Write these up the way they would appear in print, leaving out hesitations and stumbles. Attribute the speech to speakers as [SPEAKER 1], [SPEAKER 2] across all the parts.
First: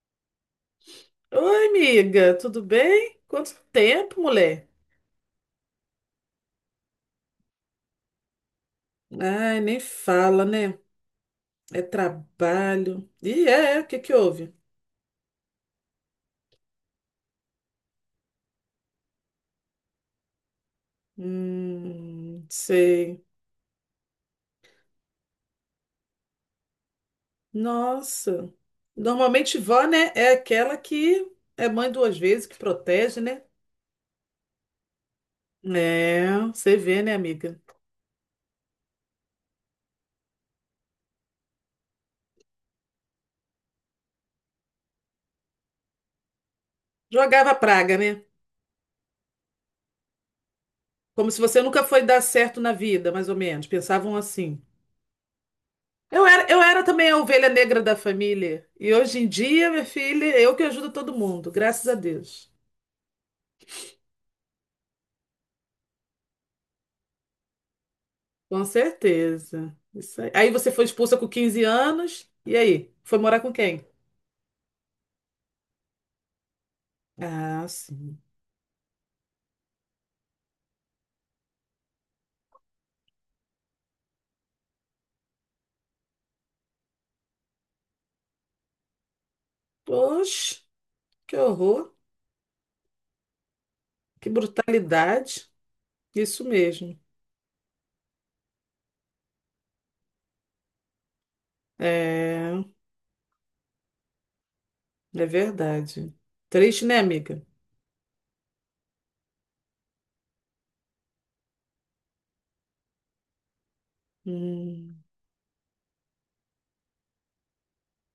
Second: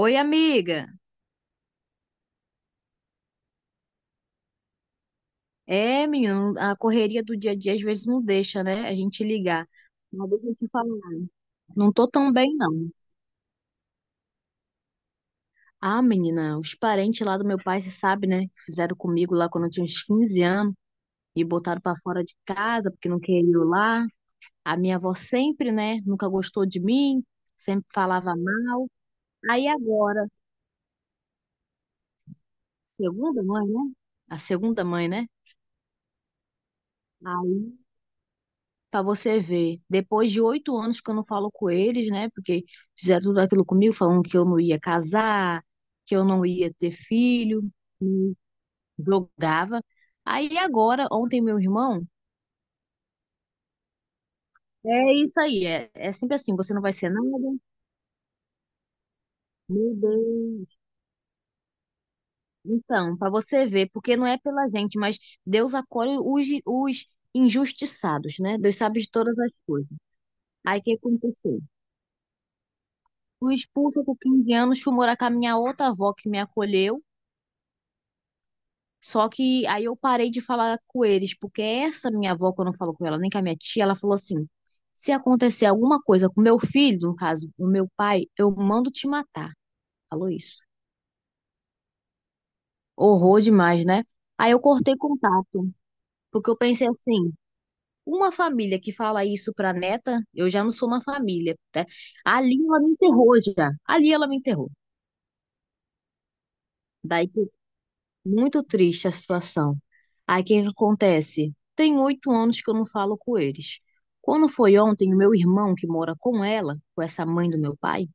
[SPEAKER 1] Oi, amiga.
[SPEAKER 2] Oi, amiga, tudo bem? Quanto tempo, mulher?
[SPEAKER 1] É, menina, a correria do dia a dia às vezes não deixa, né? A gente
[SPEAKER 2] Ai,
[SPEAKER 1] ligar.
[SPEAKER 2] nem
[SPEAKER 1] Mas
[SPEAKER 2] fala,
[SPEAKER 1] deixa eu te
[SPEAKER 2] né?
[SPEAKER 1] falar,
[SPEAKER 2] É
[SPEAKER 1] não tô tão bem, não.
[SPEAKER 2] trabalho. E é, o que que houve?
[SPEAKER 1] Ah, menina, os parentes lá do meu pai, você sabe, né? Que fizeram comigo lá quando eu tinha uns 15 anos e botaram pra fora de casa porque não
[SPEAKER 2] Sei.
[SPEAKER 1] queria ir lá. A minha avó sempre, né? Nunca gostou de mim, sempre falava
[SPEAKER 2] Nossa.
[SPEAKER 1] mal.
[SPEAKER 2] Normalmente
[SPEAKER 1] Aí
[SPEAKER 2] vó, né,
[SPEAKER 1] agora,
[SPEAKER 2] é aquela que é mãe duas vezes, que protege, né?
[SPEAKER 1] segunda mãe, né? A segunda mãe, né?
[SPEAKER 2] É, você vê, né, amiga?
[SPEAKER 1] Aí pra você ver, depois de 8 anos que eu não falo com eles, né? Porque fizeram tudo aquilo comigo, falando que eu não ia casar, que eu não ia ter
[SPEAKER 2] Jogava
[SPEAKER 1] filho,
[SPEAKER 2] praga, né?
[SPEAKER 1] me jogava. Aí agora,
[SPEAKER 2] Como se
[SPEAKER 1] ontem, meu
[SPEAKER 2] você nunca foi
[SPEAKER 1] irmão,
[SPEAKER 2] dar certo na vida, mais ou menos. Pensavam assim.
[SPEAKER 1] é isso aí, é
[SPEAKER 2] Eu
[SPEAKER 1] sempre
[SPEAKER 2] era,
[SPEAKER 1] assim,
[SPEAKER 2] eu
[SPEAKER 1] você não
[SPEAKER 2] era
[SPEAKER 1] vai ser
[SPEAKER 2] também a ovelha
[SPEAKER 1] nada.
[SPEAKER 2] negra da família. E hoje em dia, minha
[SPEAKER 1] Meu
[SPEAKER 2] filha, eu que
[SPEAKER 1] Deus.
[SPEAKER 2] ajudo todo mundo, graças a Deus.
[SPEAKER 1] Então, pra você ver, porque não é pela gente, mas Deus acolhe os injustiçados, né?
[SPEAKER 2] Com
[SPEAKER 1] Deus sabe de todas as
[SPEAKER 2] certeza.
[SPEAKER 1] coisas.
[SPEAKER 2] Isso aí. Aí você
[SPEAKER 1] Aí o
[SPEAKER 2] foi
[SPEAKER 1] que
[SPEAKER 2] expulsa com
[SPEAKER 1] aconteceu?
[SPEAKER 2] 15 anos, e aí? Foi morar com
[SPEAKER 1] Fui
[SPEAKER 2] quem?
[SPEAKER 1] expulsa com 15 anos, fui morar com a minha outra avó que me acolheu.
[SPEAKER 2] Ah, sim.
[SPEAKER 1] Só que aí eu parei de falar com eles, porque essa minha avó, quando eu falo com ela, nem com a minha tia, ela falou assim: se acontecer alguma coisa com meu filho, no caso, o meu pai, eu mando te matar. Falou
[SPEAKER 2] Poxa,
[SPEAKER 1] isso.
[SPEAKER 2] que horror,
[SPEAKER 1] Horror demais, né?
[SPEAKER 2] que
[SPEAKER 1] Aí eu cortei
[SPEAKER 2] brutalidade.
[SPEAKER 1] contato,
[SPEAKER 2] Isso
[SPEAKER 1] porque eu pensei
[SPEAKER 2] mesmo.
[SPEAKER 1] assim: uma família que fala isso pra neta, eu já não sou uma família, né? Ali
[SPEAKER 2] É,
[SPEAKER 1] ela me enterrou já. Ali ela me enterrou.
[SPEAKER 2] é verdade. Triste, né,
[SPEAKER 1] Daí
[SPEAKER 2] amiga?
[SPEAKER 1] muito triste a situação. Aí o que que acontece? Tem 8 anos que eu não falo com eles. Quando foi
[SPEAKER 2] Hum,
[SPEAKER 1] ontem, o meu irmão, que mora com ela, com essa mãe do meu pai,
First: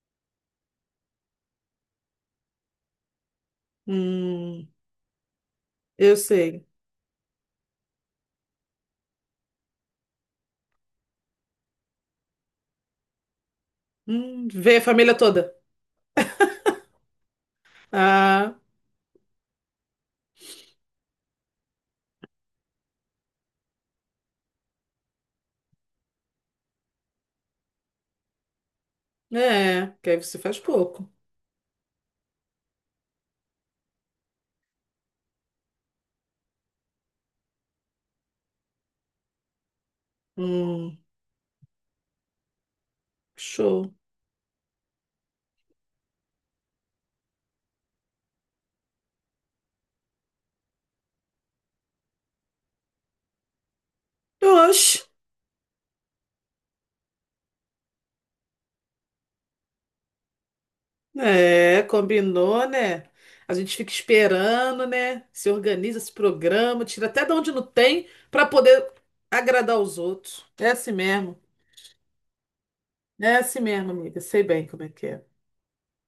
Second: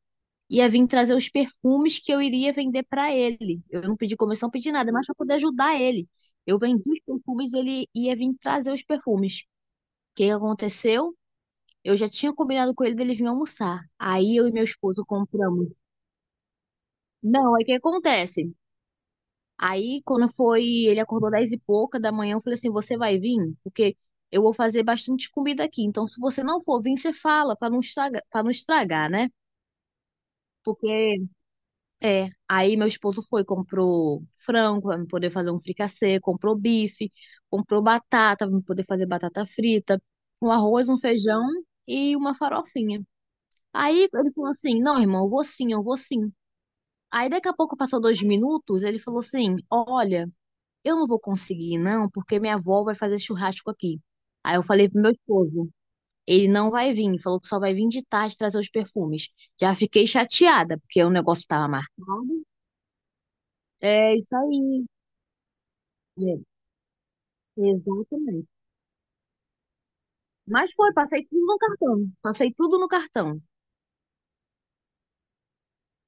[SPEAKER 1] ia vir trazer os perfumes que eu iria vender para ele. Eu não pedi comissão, não
[SPEAKER 2] hum,
[SPEAKER 1] pedi nada, mas para poder ajudar ele.
[SPEAKER 2] eu
[SPEAKER 1] Eu
[SPEAKER 2] sei.
[SPEAKER 1] vendi os perfumes, ele ia vir trazer os perfumes. O que que aconteceu? Eu já tinha combinado com ele dele vir almoçar. Aí eu e meu
[SPEAKER 2] Vê a
[SPEAKER 1] esposo
[SPEAKER 2] família toda.
[SPEAKER 1] compramos. Não, aí o que acontece?
[SPEAKER 2] Ah,
[SPEAKER 1] Aí, quando foi, ele acordou 10 e pouca da manhã, eu falei assim, você vai vir? Porque eu vou fazer bastante comida aqui. Então, se você não for vir, você fala, para não estragar, né?
[SPEAKER 2] é, que aí você faz pouco.
[SPEAKER 1] Porque, aí meu esposo foi, comprou frango para poder fazer um fricassê, comprou bife, comprou batata para poder fazer batata frita, um arroz,
[SPEAKER 2] Hum.
[SPEAKER 1] um feijão e uma farofinha.
[SPEAKER 2] Show.
[SPEAKER 1] Aí ele falou assim, não, irmão, eu vou sim, eu vou sim. Aí daqui a pouco passou 2 minutos, ele falou assim, olha, eu não vou conseguir, não, porque minha avó vai fazer churrasco aqui. Aí eu falei
[SPEAKER 2] Oxe,
[SPEAKER 1] pro meu esposo, ele não vai vir, falou que só vai vir de tarde trazer os perfumes. Já fiquei chateada, porque o negócio tava
[SPEAKER 2] é,
[SPEAKER 1] marcado.
[SPEAKER 2] combinou, né? A gente fica
[SPEAKER 1] É isso
[SPEAKER 2] esperando,
[SPEAKER 1] aí.
[SPEAKER 2] né? Se organiza, se
[SPEAKER 1] É,
[SPEAKER 2] programa, tira até de onde não tem para
[SPEAKER 1] exatamente.
[SPEAKER 2] poder agradar os outros. É
[SPEAKER 1] Mas
[SPEAKER 2] assim
[SPEAKER 1] foi, passei
[SPEAKER 2] mesmo.
[SPEAKER 1] tudo no cartão. Passei tudo no
[SPEAKER 2] É
[SPEAKER 1] cartão.
[SPEAKER 2] assim mesmo, amiga. Sei bem como é que é.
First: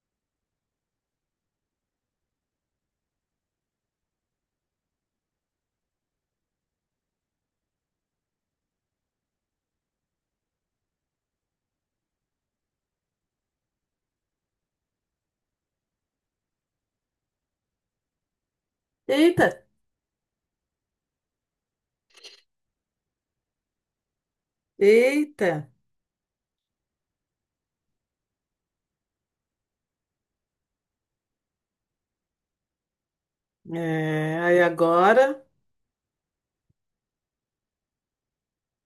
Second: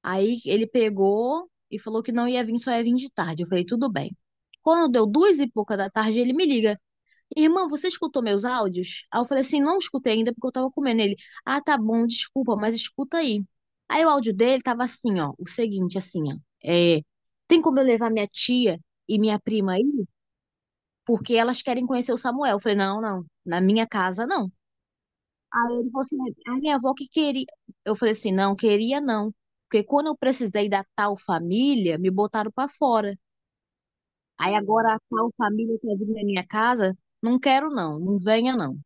[SPEAKER 1] Aí ele pegou e falou que não ia vir, só ia vir de tarde. Eu falei, tudo bem. Quando deu 2 e pouca da tarde, ele me liga. Irmã, você escutou meus áudios? Aí eu falei assim, não escutei ainda porque eu tava comendo ele. Ah, tá bom, desculpa, mas escuta aí. Aí o áudio dele tava assim, ó, o seguinte, assim, ó, é, tem como eu levar minha tia e minha
[SPEAKER 2] Eita,
[SPEAKER 1] prima aí? Porque elas querem conhecer o Samuel. Eu falei, não, não, na minha casa não.
[SPEAKER 2] eita.
[SPEAKER 1] Aí ele falou assim, a minha avó que queria. Eu falei assim, não, queria não. Porque quando eu precisei da tal família, me botaram pra fora.
[SPEAKER 2] É,
[SPEAKER 1] Aí
[SPEAKER 2] aí
[SPEAKER 1] agora a tal
[SPEAKER 2] agora,
[SPEAKER 1] família quer vir na minha casa, não quero não, não venha não.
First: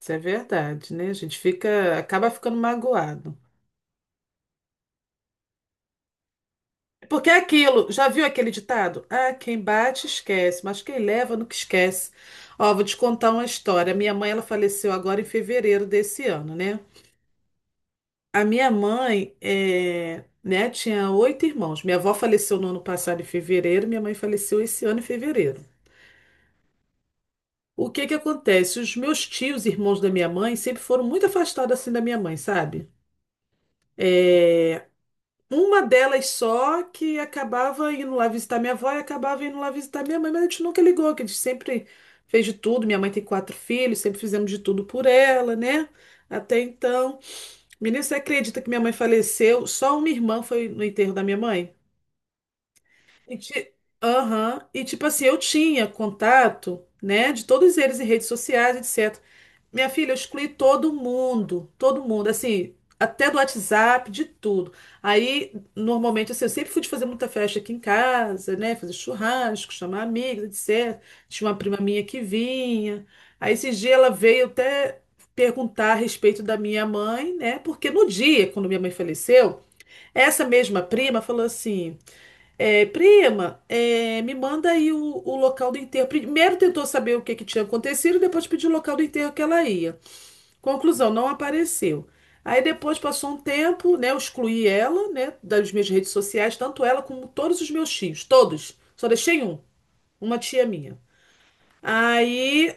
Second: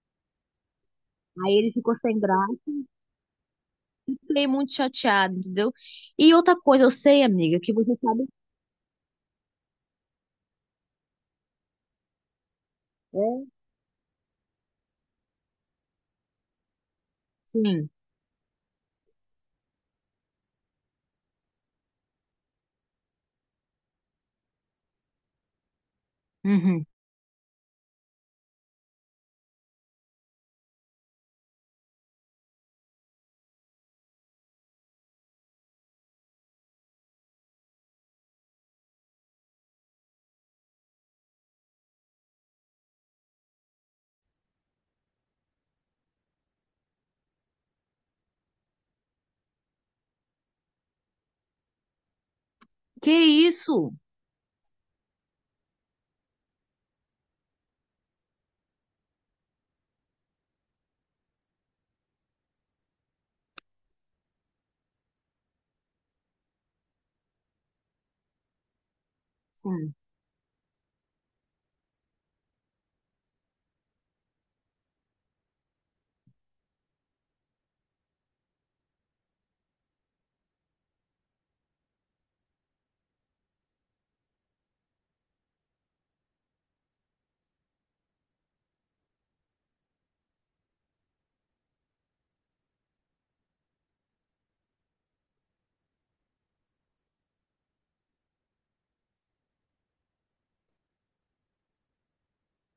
[SPEAKER 2] isso é verdade, né? A gente
[SPEAKER 1] Aí ele ficou
[SPEAKER 2] fica,
[SPEAKER 1] sem
[SPEAKER 2] acaba ficando
[SPEAKER 1] graça.
[SPEAKER 2] magoado.
[SPEAKER 1] Fiquei muito chateado, entendeu? E outra coisa, eu sei,
[SPEAKER 2] Porque é
[SPEAKER 1] amiga, que
[SPEAKER 2] aquilo,
[SPEAKER 1] você
[SPEAKER 2] já viu
[SPEAKER 1] sabe.
[SPEAKER 2] aquele ditado? Ah, quem bate esquece, mas quem leva nunca esquece. Ó, vou te
[SPEAKER 1] É,
[SPEAKER 2] contar uma história. Minha mãe, ela faleceu agora em fevereiro desse ano, né?
[SPEAKER 1] sim.
[SPEAKER 2] A minha mãe, é, né, tinha oito irmãos. Minha avó faleceu no ano passado em fevereiro, minha mãe faleceu esse ano em fevereiro.
[SPEAKER 1] Uhum.
[SPEAKER 2] O que que acontece? Os meus tios, irmãos da minha mãe, sempre foram muito afastados assim da minha mãe, sabe? Eh, Uma delas só que acabava indo lá visitar minha avó e acabava indo lá visitar minha mãe, mas a gente nunca ligou, que a gente sempre fez de tudo. Minha mãe tem quatro filhos, sempre fizemos de tudo por ela, né? Até então. Menino, você acredita que minha mãe faleceu? Só uma irmã foi no enterro da minha mãe?
[SPEAKER 1] Que
[SPEAKER 2] E, ti-
[SPEAKER 1] isso?
[SPEAKER 2] Aham. E tipo assim, eu tinha contato, né, de todos eles em redes sociais, etc. Minha filha, eu excluí todo mundo, assim, até do WhatsApp, de tudo. Aí, normalmente, assim, eu sempre fui de fazer muita festa aqui em casa, né? Fazer churrasco,
[SPEAKER 1] Sim.
[SPEAKER 2] chamar amigos, etc. Tinha uma prima minha que vinha. Aí, esse dia, ela veio até perguntar a respeito da minha mãe, né? Porque no dia, quando minha mãe faleceu, essa mesma prima falou assim: é, prima, é, me manda aí o local do enterro. Primeiro tentou saber o que que tinha acontecido, depois pediu o local do enterro que ela ia. Conclusão, não apareceu. Aí depois passou um tempo, né? Eu excluí ela, né, das minhas redes sociais, tanto ela como todos os meus tios, todos. Só deixei um, uma tia minha. Aí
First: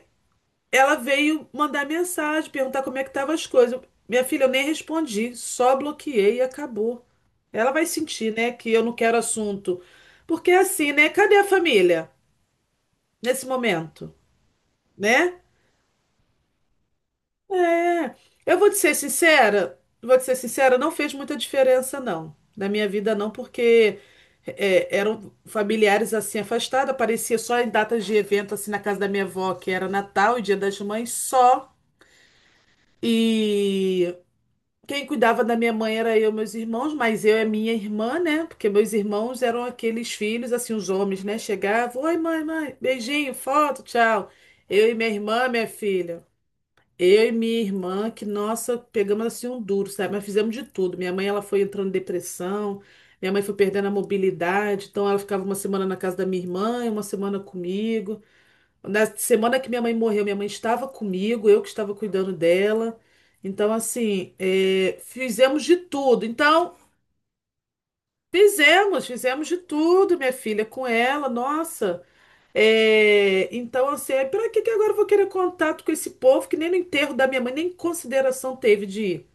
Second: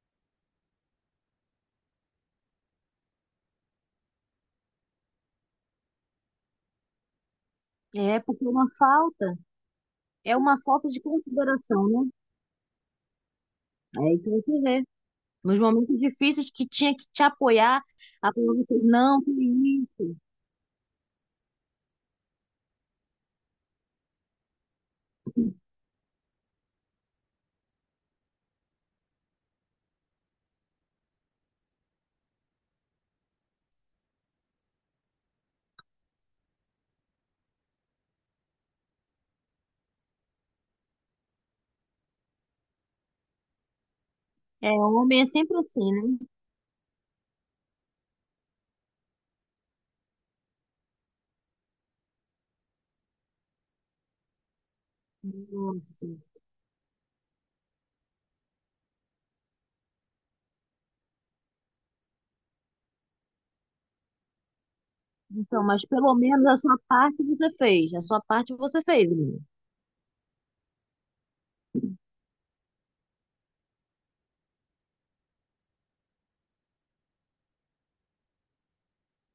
[SPEAKER 2] ela veio mandar mensagem, perguntar como é que estavam as coisas. Minha filha, eu nem respondi, só bloqueei e acabou. Ela vai
[SPEAKER 1] É
[SPEAKER 2] sentir,
[SPEAKER 1] porque
[SPEAKER 2] né, que eu não quero assunto.
[SPEAKER 1] é
[SPEAKER 2] Porque é
[SPEAKER 1] uma falta
[SPEAKER 2] assim,
[SPEAKER 1] de
[SPEAKER 2] né? Cadê a
[SPEAKER 1] consideração, né?
[SPEAKER 2] família nesse
[SPEAKER 1] É
[SPEAKER 2] momento,
[SPEAKER 1] aí que você vê.
[SPEAKER 2] né?
[SPEAKER 1] Nos momentos difíceis que tinha que te apoiar,
[SPEAKER 2] É,
[SPEAKER 1] a pessoa
[SPEAKER 2] eu vou
[SPEAKER 1] disse,
[SPEAKER 2] te ser
[SPEAKER 1] não, que
[SPEAKER 2] sincera,
[SPEAKER 1] isso.
[SPEAKER 2] vou te ser sincera, não fez muita diferença, não. Na minha vida, não, porque é, eram familiares assim afastados, aparecia só em datas de evento, assim, na casa da minha avó, que era Natal e Dia das Mães só. E quem cuidava da minha mãe era eu, e meus irmãos, mas eu e minha irmã, né? Porque meus irmãos eram aqueles filhos, assim, os homens, né? Chegavam, oi, mãe, mãe, beijinho, foto, tchau.
[SPEAKER 1] É,
[SPEAKER 2] Eu e minha
[SPEAKER 1] homem é
[SPEAKER 2] irmã,
[SPEAKER 1] sempre
[SPEAKER 2] minha
[SPEAKER 1] assim, né?
[SPEAKER 2] filha. Eu e minha irmã, que nossa, pegamos assim um duro, sabe? Mas fizemos de tudo. Minha mãe, ela foi entrando em depressão, minha mãe foi perdendo a mobilidade, então ela ficava uma semana na
[SPEAKER 1] Nossa.
[SPEAKER 2] casa da minha irmã e uma semana comigo. Na semana que minha mãe morreu, minha mãe estava comigo, eu que estava cuidando dela. Então, assim, é,
[SPEAKER 1] Então,
[SPEAKER 2] fizemos de
[SPEAKER 1] mas pelo
[SPEAKER 2] tudo.
[SPEAKER 1] menos a
[SPEAKER 2] Então,
[SPEAKER 1] sua parte você fez. A sua parte você
[SPEAKER 2] fizemos,
[SPEAKER 1] fez, amiga.
[SPEAKER 2] fizemos de tudo, minha filha, com ela, nossa. É, então, assim, é, pra que que agora eu vou querer contato com esse povo que nem no enterro da minha mãe, nem consideração teve de ir?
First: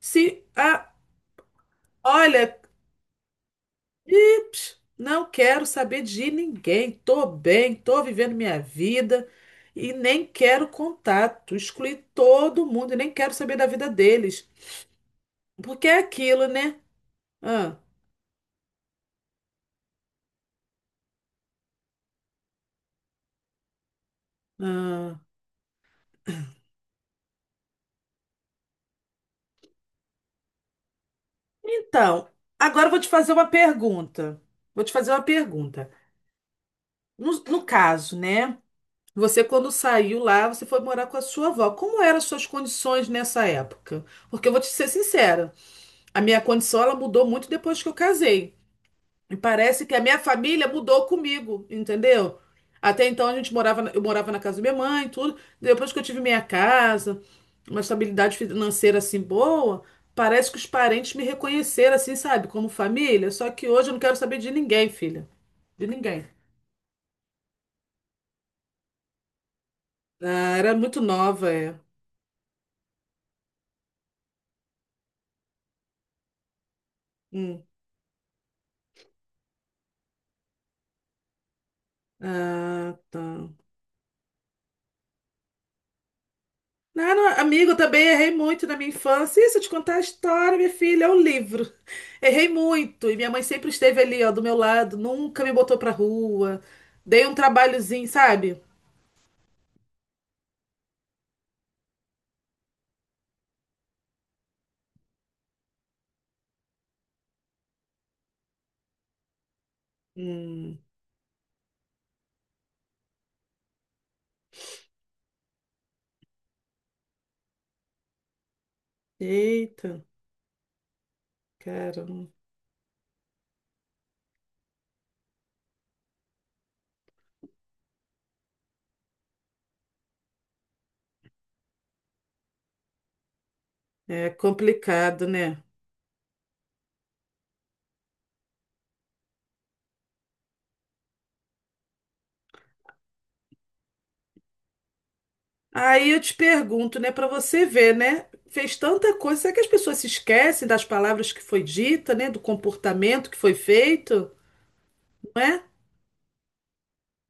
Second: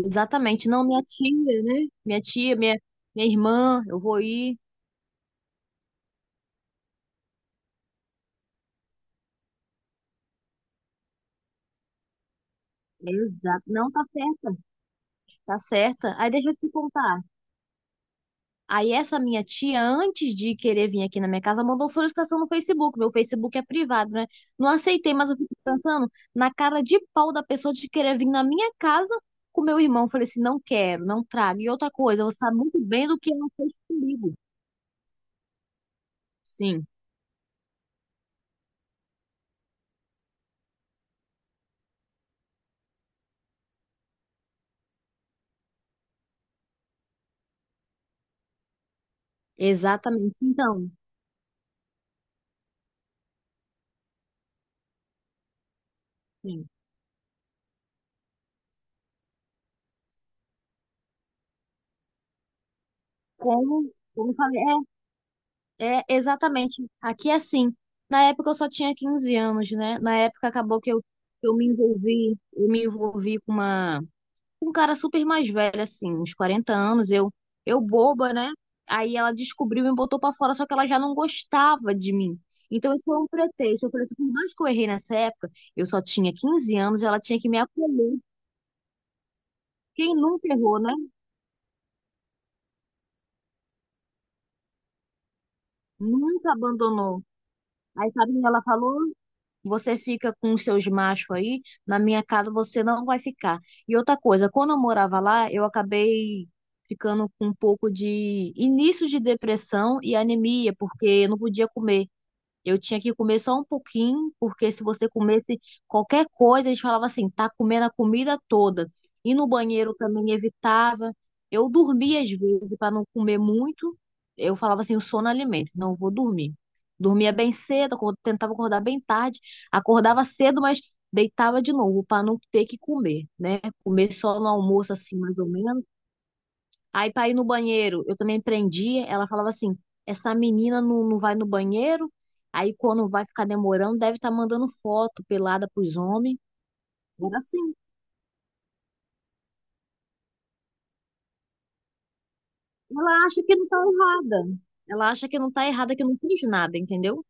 [SPEAKER 2] Se,
[SPEAKER 1] não
[SPEAKER 2] ah,
[SPEAKER 1] minha tia, né? Minha tia,
[SPEAKER 2] olha,
[SPEAKER 1] minha irmã, eu vou ir.
[SPEAKER 2] pips, não quero saber de ninguém, tô bem, tô vivendo minha vida e nem quero contato, excluí todo mundo e nem quero saber
[SPEAKER 1] Exato.
[SPEAKER 2] da vida
[SPEAKER 1] Não, tá
[SPEAKER 2] deles,
[SPEAKER 1] certa, tá
[SPEAKER 2] porque é
[SPEAKER 1] certa. Aí
[SPEAKER 2] aquilo,
[SPEAKER 1] deixa eu te
[SPEAKER 2] né?
[SPEAKER 1] contar.
[SPEAKER 2] Ah,
[SPEAKER 1] Aí essa minha tia, antes de querer vir aqui na minha casa, mandou solicitação no Facebook. Meu Facebook é privado, né? Não aceitei,
[SPEAKER 2] ah.
[SPEAKER 1] mas eu fico pensando na cara de pau da pessoa de querer vir na minha casa com meu irmão. Eu falei assim, não quero, não trago. E outra coisa,
[SPEAKER 2] Então,
[SPEAKER 1] você sabe muito
[SPEAKER 2] agora eu vou
[SPEAKER 1] bem
[SPEAKER 2] te
[SPEAKER 1] do
[SPEAKER 2] fazer
[SPEAKER 1] que
[SPEAKER 2] uma
[SPEAKER 1] ela fez comigo.
[SPEAKER 2] pergunta, vou te fazer uma pergunta.
[SPEAKER 1] Sim,
[SPEAKER 2] No caso, né? Você, quando saiu lá, você foi morar com a sua avó. Como eram as suas condições nessa época? Porque eu vou te ser sincera, a minha condição ela mudou muito depois que eu casei. E parece que a minha
[SPEAKER 1] exatamente.
[SPEAKER 2] família
[SPEAKER 1] Então,
[SPEAKER 2] mudou comigo, entendeu? Até então a gente morava, eu morava na casa da minha mãe, e tudo. Depois que eu tive minha
[SPEAKER 1] sim.
[SPEAKER 2] casa, uma estabilidade financeira assim boa, parece que os parentes me reconheceram assim, sabe, como família. Só que
[SPEAKER 1] Como,
[SPEAKER 2] hoje eu não quero
[SPEAKER 1] como eu
[SPEAKER 2] saber de
[SPEAKER 1] falei,
[SPEAKER 2] ninguém, filha, de
[SPEAKER 1] é,
[SPEAKER 2] ninguém.
[SPEAKER 1] exatamente. Aqui é assim. Na época eu só tinha 15 anos, né? Na época
[SPEAKER 2] Ah, era
[SPEAKER 1] acabou que
[SPEAKER 2] muito
[SPEAKER 1] eu,
[SPEAKER 2] nova, é.
[SPEAKER 1] eu me envolvi com um cara super mais velho, assim, uns 40 anos. Eu,
[SPEAKER 2] Hum.
[SPEAKER 1] eu boba, né? Aí ela descobriu e me botou pra fora, só que ela já não gostava de mim. Então
[SPEAKER 2] Ah,
[SPEAKER 1] isso foi
[SPEAKER 2] tá.
[SPEAKER 1] um pretexto. Eu falei assim, por mais que eu errei nessa época, eu só tinha 15 anos,
[SPEAKER 2] Não,
[SPEAKER 1] ela
[SPEAKER 2] não,
[SPEAKER 1] tinha que me
[SPEAKER 2] amigo, eu também
[SPEAKER 1] acolher.
[SPEAKER 2] errei muito na minha infância. Isso, eu te contar a
[SPEAKER 1] Quem nunca
[SPEAKER 2] história, minha
[SPEAKER 1] errou, né?
[SPEAKER 2] filha, é o livro. Errei muito. E minha mãe sempre esteve ali, ó, do meu lado, nunca me botou pra
[SPEAKER 1] Nunca
[SPEAKER 2] rua.
[SPEAKER 1] abandonou.
[SPEAKER 2] Dei um trabalhozinho,
[SPEAKER 1] Aí sabe o que ela
[SPEAKER 2] sabe?
[SPEAKER 1] falou? Você fica com os seus machos aí, na minha casa você não vai ficar. E outra coisa, quando eu morava lá, eu acabei ficando com um pouco de início de depressão e anemia,
[SPEAKER 2] Hum,
[SPEAKER 1] porque eu não podia comer. Eu tinha que comer só um pouquinho, porque se você comesse qualquer coisa, eles falavam assim, tá comendo a comida toda. E no banheiro
[SPEAKER 2] eita,
[SPEAKER 1] também evitava. Eu dormia
[SPEAKER 2] caramba.
[SPEAKER 1] às vezes para não comer muito. Eu falava assim, o sono alimenta, não vou dormir. Dormia bem cedo, tentava acordar bem tarde, acordava cedo, mas deitava de novo para não ter que comer, né? Comer
[SPEAKER 2] É
[SPEAKER 1] só no almoço assim,
[SPEAKER 2] complicado,
[SPEAKER 1] mais ou
[SPEAKER 2] né?
[SPEAKER 1] menos. Aí pra ir no banheiro, eu também prendia. Ela falava assim: essa menina não, não vai no banheiro, aí quando vai ficar demorando, deve estar mandando foto pelada pros
[SPEAKER 2] Aí eu te
[SPEAKER 1] homens.
[SPEAKER 2] pergunto, né, pra
[SPEAKER 1] Era
[SPEAKER 2] você
[SPEAKER 1] assim.
[SPEAKER 2] ver, né? Fez tanta coisa, será que as pessoas se esquecem das palavras que foi dita, né, do
[SPEAKER 1] Ela
[SPEAKER 2] comportamento que
[SPEAKER 1] acha
[SPEAKER 2] foi
[SPEAKER 1] que não tá
[SPEAKER 2] feito?
[SPEAKER 1] errada. Ela acha que não tá errada, que não fez nada, entendeu?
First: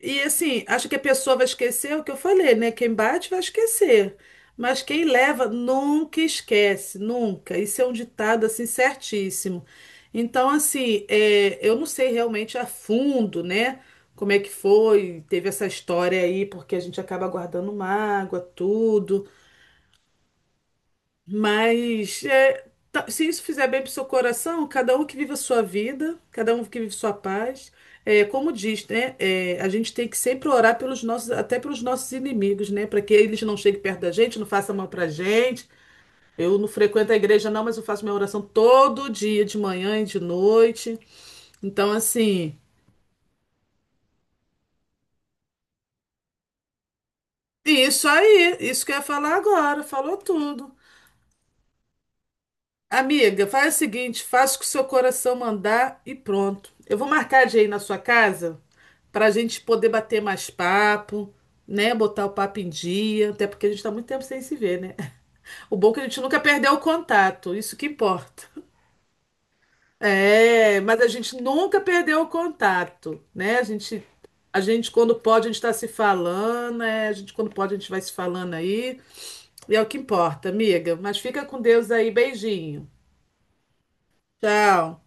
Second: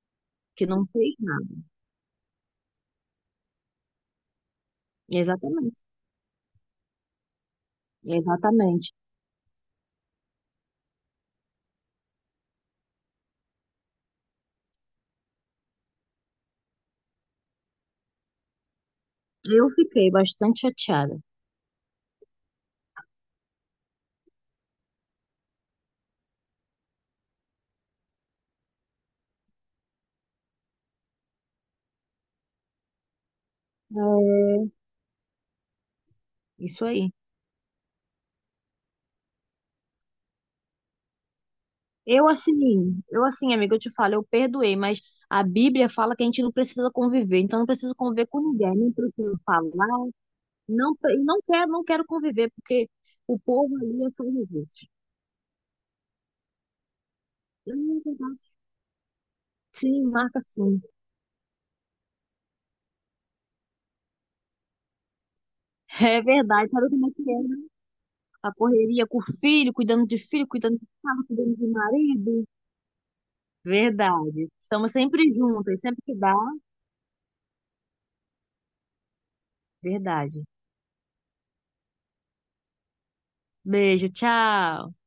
[SPEAKER 2] E assim,
[SPEAKER 1] Que não
[SPEAKER 2] acho que a
[SPEAKER 1] fez
[SPEAKER 2] pessoa vai
[SPEAKER 1] nada.
[SPEAKER 2] esquecer o que eu falei, né? Quem bate vai esquecer. Mas quem leva
[SPEAKER 1] Exatamente.
[SPEAKER 2] nunca esquece, nunca. Isso é um ditado assim
[SPEAKER 1] Exatamente.
[SPEAKER 2] certíssimo. Então, assim, é, eu não sei realmente a fundo, né? Como é que foi, teve essa história aí, porque a gente acaba guardando mágoa, tudo.
[SPEAKER 1] Eu fiquei bastante chateada.
[SPEAKER 2] Mas é, se isso fizer bem para o seu coração, cada um que vive a sua vida, cada um que vive sua paz. É, como diz, né? É, a gente tem que sempre orar pelos nossos, até pelos nossos inimigos, né? Para que eles não cheguem perto da gente, não
[SPEAKER 1] É,
[SPEAKER 2] façam mal para gente. Eu não
[SPEAKER 1] isso aí.
[SPEAKER 2] frequento a igreja, não, mas eu faço minha oração todo dia, de manhã e de noite. Então, assim,
[SPEAKER 1] Eu assim, amiga, eu te falo, eu perdoei, mas a Bíblia fala que a gente não precisa conviver, então eu não preciso
[SPEAKER 2] isso
[SPEAKER 1] conviver com
[SPEAKER 2] aí,
[SPEAKER 1] ninguém,
[SPEAKER 2] isso que
[SPEAKER 1] nem
[SPEAKER 2] eu ia falar
[SPEAKER 1] preciso
[SPEAKER 2] agora,
[SPEAKER 1] falar,
[SPEAKER 2] falou tudo.
[SPEAKER 1] não, não quero, não quero conviver, porque o
[SPEAKER 2] Amiga, faz
[SPEAKER 1] povo
[SPEAKER 2] o
[SPEAKER 1] ali é
[SPEAKER 2] seguinte,
[SPEAKER 1] só
[SPEAKER 2] faça o que o
[SPEAKER 1] Jesus.
[SPEAKER 2] seu coração mandar e pronto. Eu vou marcar de ir na sua
[SPEAKER 1] Verdade.
[SPEAKER 2] casa para a gente poder
[SPEAKER 1] Sim,
[SPEAKER 2] bater
[SPEAKER 1] marca
[SPEAKER 2] mais
[SPEAKER 1] sim.
[SPEAKER 2] papo, né? Botar o papo em dia, até porque a gente está muito tempo sem se ver, né? O bom é que a gente
[SPEAKER 1] É
[SPEAKER 2] nunca
[SPEAKER 1] verdade,
[SPEAKER 2] perdeu o
[SPEAKER 1] sabe como é que é,
[SPEAKER 2] contato,
[SPEAKER 1] né?
[SPEAKER 2] isso que importa.
[SPEAKER 1] A correria com o filho, cuidando
[SPEAKER 2] É,
[SPEAKER 1] de
[SPEAKER 2] mas a
[SPEAKER 1] casa,
[SPEAKER 2] gente
[SPEAKER 1] cuidando de
[SPEAKER 2] nunca perdeu o
[SPEAKER 1] marido.
[SPEAKER 2] contato, né?
[SPEAKER 1] Verdade.
[SPEAKER 2] A gente
[SPEAKER 1] Estamos
[SPEAKER 2] quando
[SPEAKER 1] sempre
[SPEAKER 2] pode, a gente está
[SPEAKER 1] juntas,
[SPEAKER 2] se
[SPEAKER 1] sempre que dá.
[SPEAKER 2] falando, né? A gente quando pode, a gente vai se falando aí. E é o que
[SPEAKER 1] Verdade.
[SPEAKER 2] importa, amiga. Mas fica com Deus aí, beijinho.
[SPEAKER 1] Beijo, tchau.
[SPEAKER 2] Tchau.